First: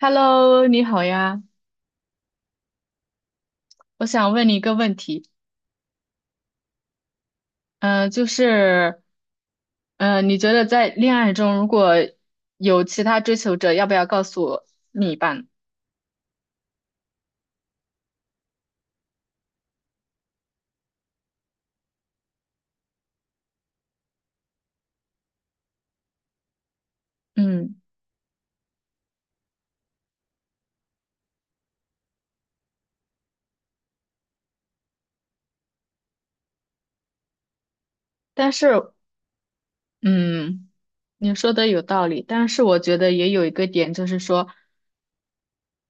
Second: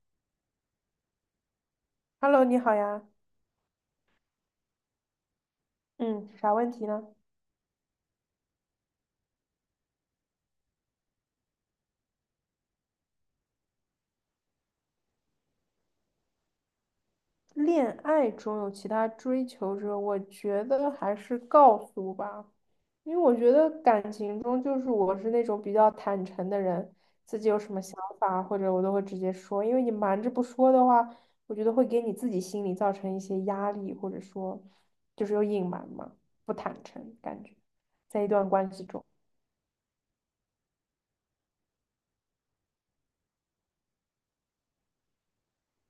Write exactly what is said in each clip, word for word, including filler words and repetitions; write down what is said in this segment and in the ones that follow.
Hello，你好呀，Hello，你好呀，我想问你一个问题，嗯，啥问题呢？嗯，就是，嗯，你觉得在恋爱中，如果有其他追求者，要不要告诉另一半？恋爱中有其他追求者，我觉得还是告诉吧，因为我觉得感情中就是我是那种比较坦诚的人，自己有什嗯，么想法或者我都会直接说，因为你瞒着不说的话，我觉得会给你自己心里造成一些压力，或者说就是有隐瞒嘛，不坦诚感觉，在一段但关系是，中嗯，你说的有道理，但是我觉得也有一个点，就是说，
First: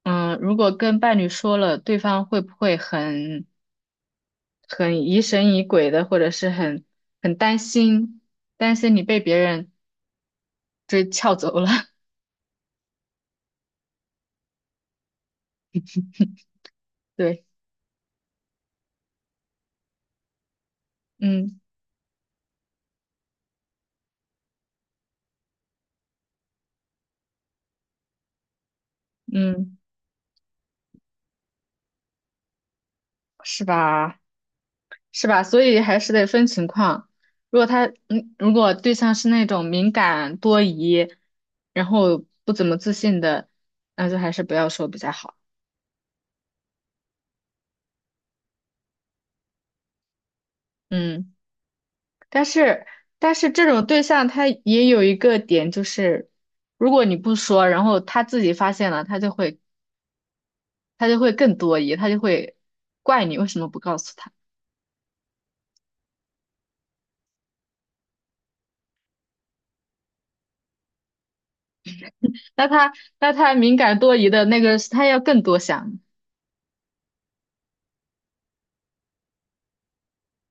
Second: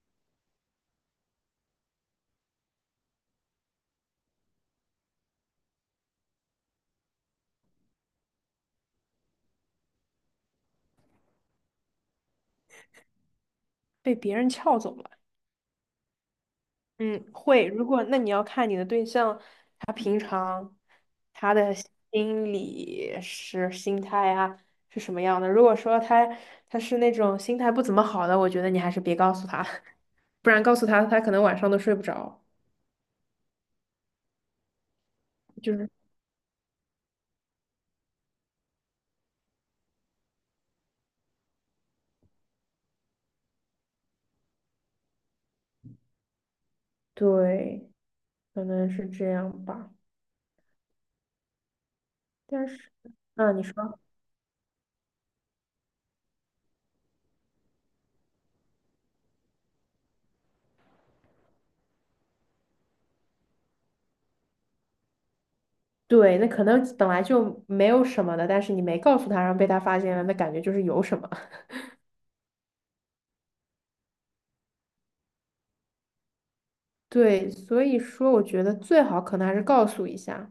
嗯，如果跟伴侣说了，对方会不会很很疑神疑鬼的，或者是很很担心，担心你被别人追撬走了？被别人撬走了。嗯，对，会。如果那你要看你的对象。嗯心理是心态啊，是什么样的？如果说他他是那种心态不怎么好的，我觉得你还是别告诉他，嗯，不然告诉他，他可能晚上都睡不着。是吧？是吧？所就以是还是得分情况。如果他，嗯，如果对象是那种敏感多疑，然后不怎么自信的，那就还是不要说比较好。对，可能是这样吧。嗯，但但是是，但是啊，你这种说对象他也有一个点，就是如果你不说，然后他自己发现了，他就会他就会更多疑，他就会怪你为什么不告诉他。对，那可能本来就没有什么的，但是你没告诉他，然后被他发现了，那感觉就是有什么。那他那他敏感多疑的那个，他要更多想。对，所以说我觉得最好可能还是告诉一下，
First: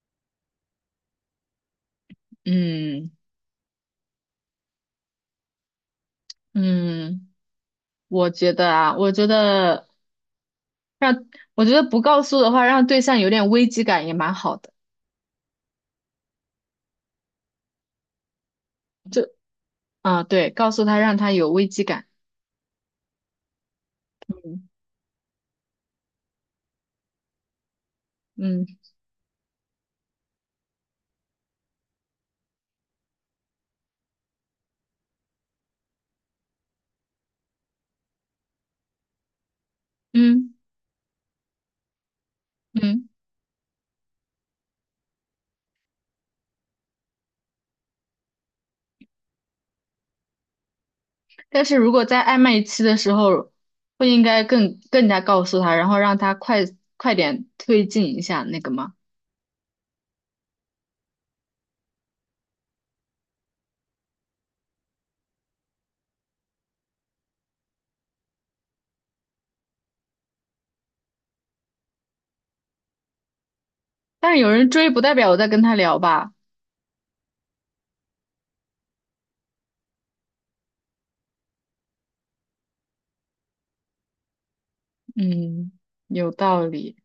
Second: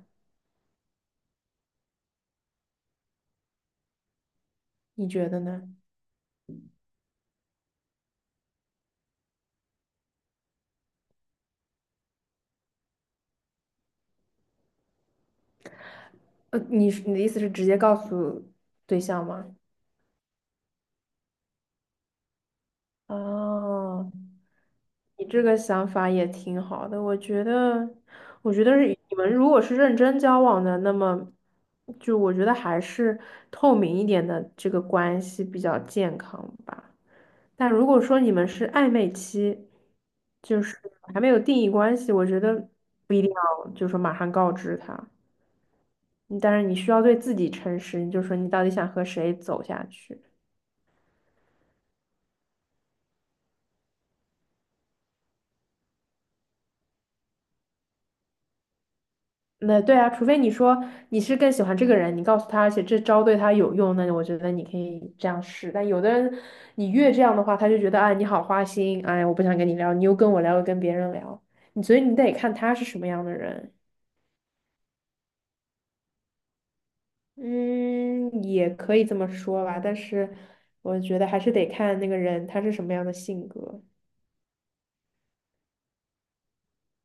嗯你觉得呢？嗯，我觉得啊，我觉得。让我觉得不告诉的话，让对象有点危机感也蛮好的。呃，你是你的意思是直接告诉对象就吗？啊，对，告诉他让他有危机感。哦，嗯你这个想法也挺好的，我觉得，我觉嗯得是你们如果是认真交往的，那么就我觉得还是透明一点的这个关系比较健康吧。但如果说你们是暧昧期，嗯。就是还没有定义关系，我觉得嗯。不一定要就说马上告知他，但是你需要对自己诚实，你就说你到底想和谁走下去。但是如果在暧昧期的时候，不应该更更加告诉他，然后让他快快点推进一下那个吗？那对啊，除非你说你是更喜欢这个人，你告诉他，而且这招对他有用，那我觉得你可以这样试。但有的人，你越这样的话，他就觉得，哎，你好花心，哎，我不想跟你聊，你又跟我聊，又跟别人聊，你所以你得看他是什么样的人。但是有人追，不代表我在跟他聊吧。嗯，也可以这么说吧，但是我觉得还是得看那个人他是什么样的性格。嗯，有道理。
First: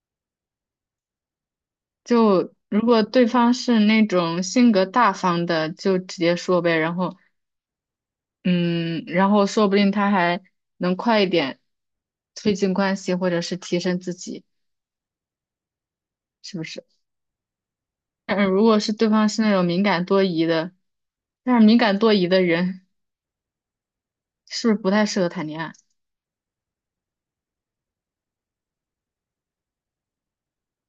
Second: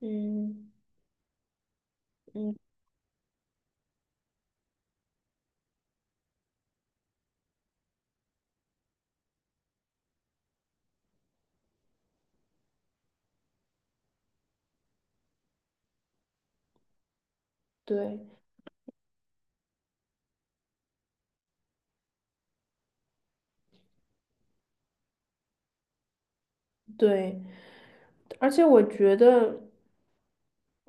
嗯就嗯，如果对方是那种性格大方的，就直接说呗，然后嗯，然后说不定他还能快一点推进关系，或者是提升自己，是不是？对嗯，如果是对方是那种敏感多疑的，但是敏感多疑的人是不是不太适合谈恋爱？对。而且我觉得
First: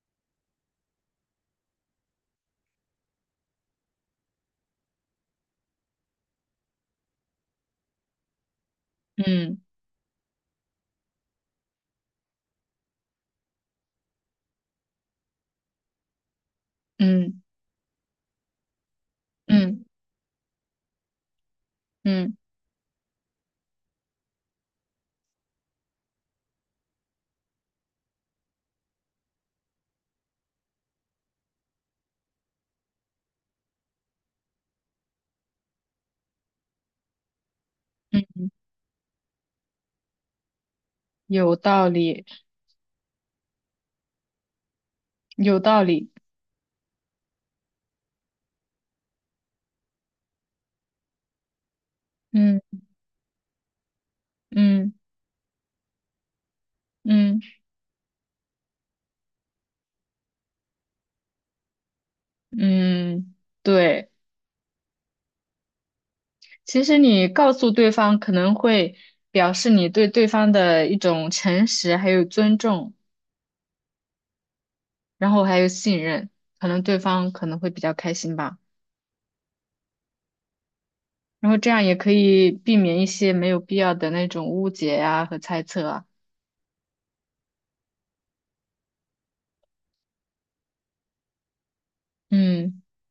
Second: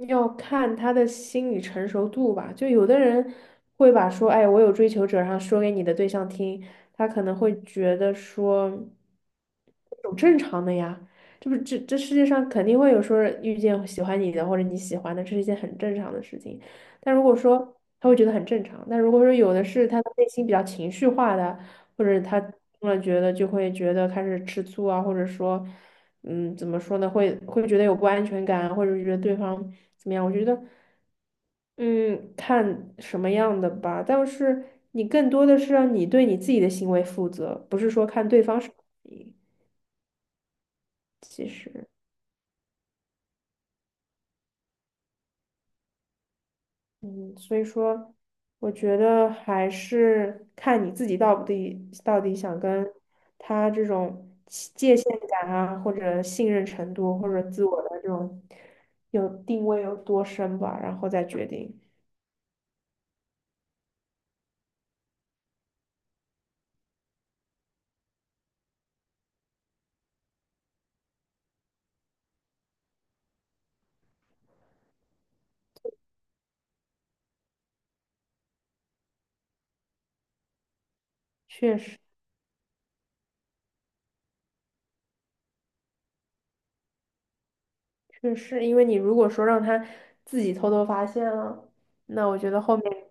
要看他的心理成熟度吧。就有的人会把说，哎，我有追求者，然后说给你的对象听，他可能会觉得说，嗯有正常的呀，这不这这世界上肯定会有说遇见喜欢你的或者你喜欢的，这是一件很正常的事情。但如果嗯说他会觉得很正常，但如果说有的嗯是他的内心比较情绪化的，或者嗯他突然觉得就会觉得开始吃醋啊，或者说。嗯，怎么说呢？会会觉得有不安全感，或者是觉得对方怎么样？我觉得，嗯，看什么样的吧。但是你更多的是让你对你自己的行为负责，不是说看对嗯，方是你。其有实，道理，有道理。嗯，所以说，我觉得还是看你自己到底到底想嗯跟他这种嗯界限感啊，或者信任程度，或嗯者自我的这种有定位有多深吧，然后再决定。嗯，对。其实你告诉对方可能会表示你对对方的一种诚实还有尊重。然后还有信任，可能对方可能会比较开心吧。然后这确样也实。可以避免一些没有必要的那种误解呀和猜测啊。确实，因为你如果说让他自己偷偷发现了，那我觉得后嗯，面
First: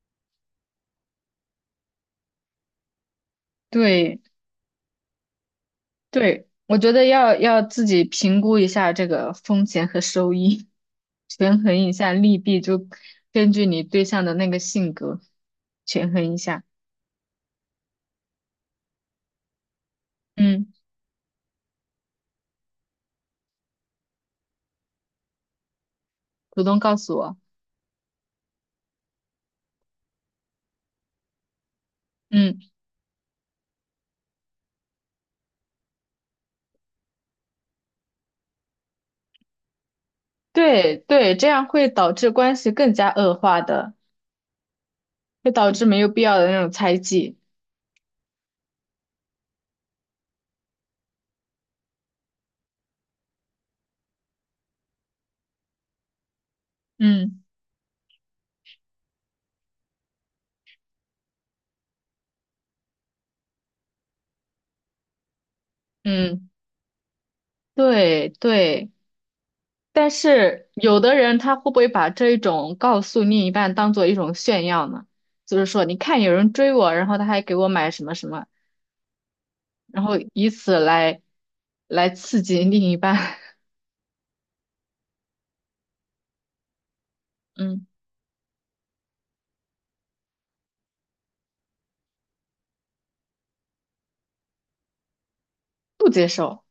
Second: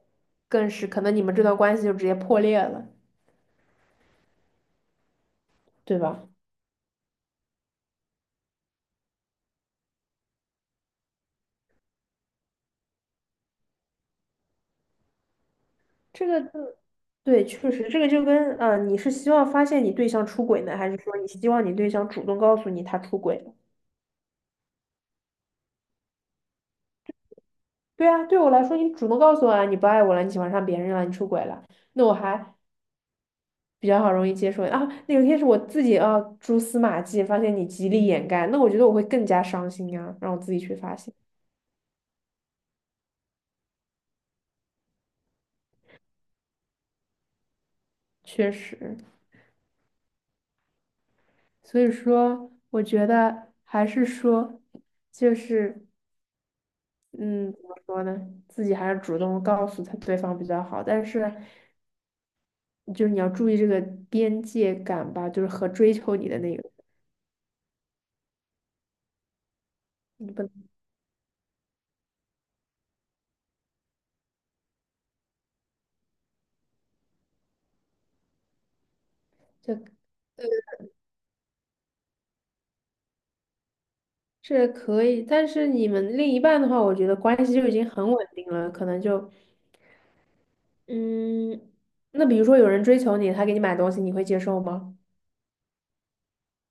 更是可能你们这段关系就直接破裂了，对对吧？对，我觉得要要自己评估一下这个风险和收益，权衡一下利弊，就根据你对象的那个性格权这衡一个就下。对，确实，这个就跟啊，你是希望发现你对象出轨嗯，呢，还是说你希望你对象主动告诉你他出轨了？主动告诉我。对啊，对我来说，你主动告诉我啊，你不爱我了，你喜欢上别人了，你出轨了，那我还嗯，比较好容易接受啊。那有一天是我自己啊蛛丝马迹，发现你极力掩盖，那我觉得我会更加伤心啊，让我自己去发对现，对，这样会导致关系更加恶化的，会导致没有必要的那种猜忌。确实。所以说，我觉得还是说，就是嗯嗯，怎么说呢？自己还是主动告诉他对方比较好，但是就是你要注意这个边界感吧，就是和追求你的嗯。那个，对对，但你不能是有的人他会不会把这一种告诉另一半当做一种炫耀呢？就是说，你看有人追我，然后他还给我买什么什么，这呃然后以此来来刺激另一半，是可以，但是你们另一半的话，我觉得关系 就已嗯，经很稳定了，可能就嗯，那比如说有人追求你，他给你买东西，你会接受吗？不接受，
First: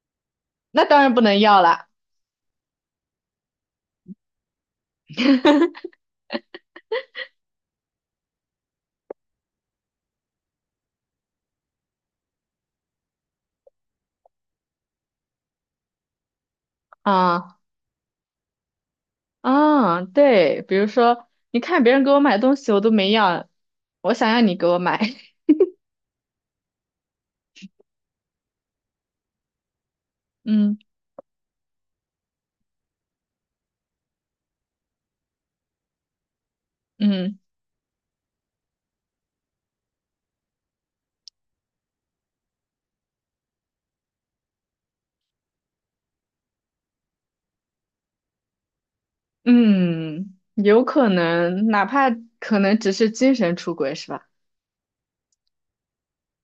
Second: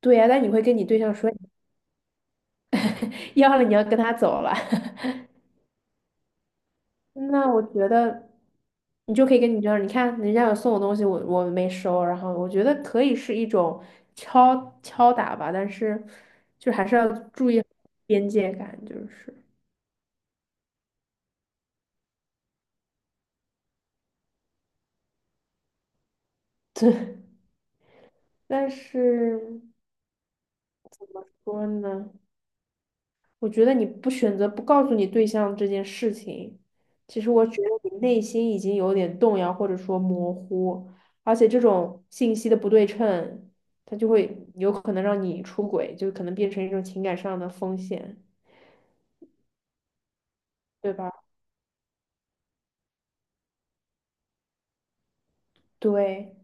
对呀、但你会跟那你对当然象不说，能要了 要了你要跟他走了。那我觉得你就可以跟你这样，你看人家有送我东西，我我没收，然后我觉得可以是一种敲敲打吧，但是就还是要注啊意边界感，就是。啊，对，比如说，你看别人给我买东西，我都没要，我想要你给我买，但是怎么嗯说呢，我觉得你不选择不告诉你对象这件事情，其实嗯我觉得你内心已经有点动摇或者说模糊，而且这种信息的不对称，它就会有可能让你出轨，就可能变成一种情感上的风险。嗯，有对可吧？能，哪怕可能只是精神出轨，是吧？对，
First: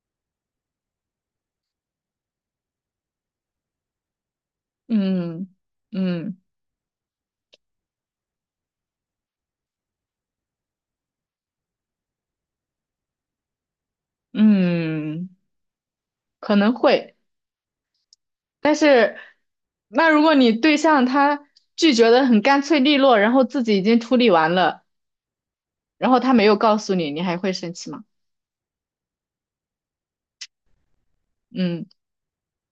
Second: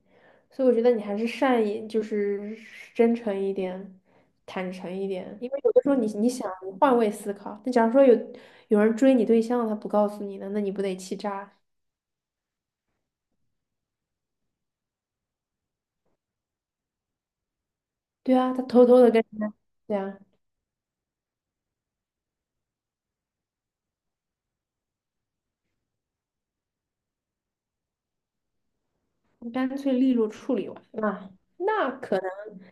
所以我觉得你还是善意，就是真诚一点，坦诚一点，因嗯为有的时候你你嗯想你换位思考，那假如说有有人追你对象，他不告诉你呢，那你不得气炸？嗯，可能会，对啊，他但偷偷的是跟人家，对那啊，如果你对象他拒绝的很干脆利落，然后自己已经处理完了，然后他没有告诉你，你还会生气吗？你干脆利落处理完，那嗯那可能，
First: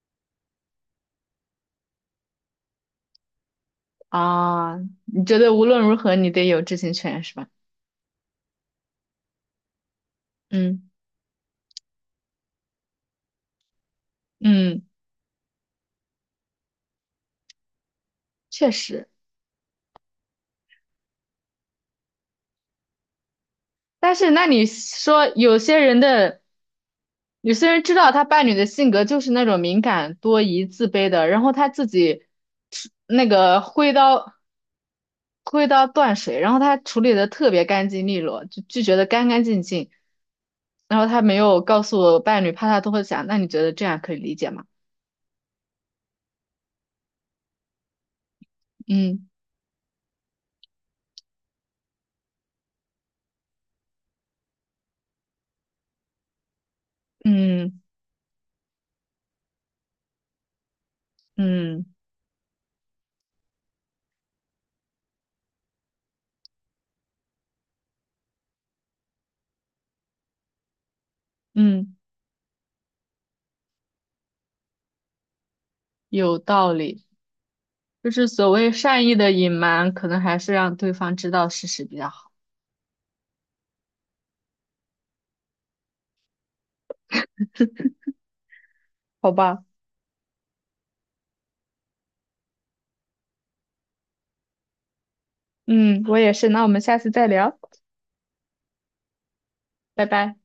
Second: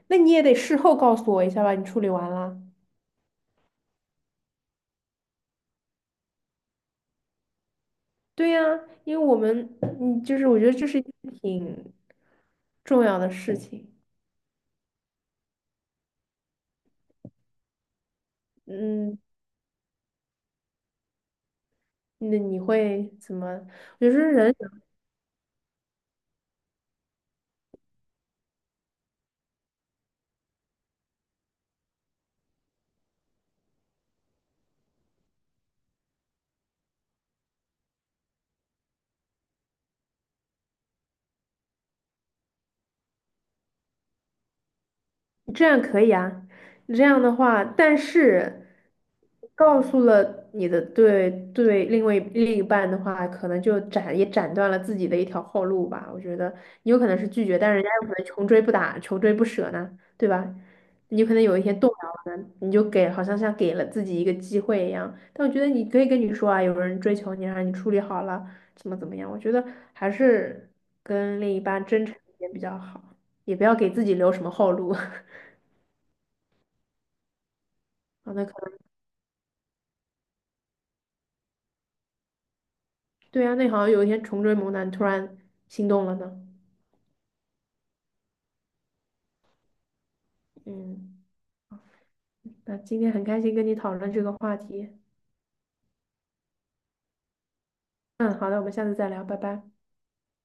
那你也得事后告诉我一下吧，你处理完了。啊，你觉得无论如何你得有知情权是吧？对呀，因为我们，嗯，就是我觉得这嗯是一件挺重要的事情。嗯，确实，嗯，那你会怎么？有但时是候那人你说有些人的有些人知道他伴侣的性格就是那种敏感、多疑、自卑的，然后他自己那个挥刀。灰到断水，然后他处理的特别干净利落，就拒绝的干干净净。然后他没有告诉我伴侣怕他都会想，那你觉得这样可以理解吗？这样可以啊，这样的话，但是嗯告诉了你的对对另外另一半的话，可能就斩也斩断了自己的一条后路吧。我觉得你有可能是拒绝，但嗯人家有可能穷追不打，穷追不舍呢，对吧？你有可能有一天嗯动摇了，你就给好像像给了自己一个机会一样。但我觉得你可以跟你说啊，有人追求你啊，让你处理好了，怎么怎么样？我觉得还是跟另一半嗯，真诚一点比较好，也不要给自己留什么后路。有道理。就是好的，那所可谓能善意的隐瞒，可能还是让对方知道事实比较好，对啊，那好像有一天重追猛男突然心动了呢。好吧？嗯，那今天很开心跟你讨论这个话题。嗯，我也是。那我们下次再聊，嗯，好的，我们下次再聊，拜拜。拜拜。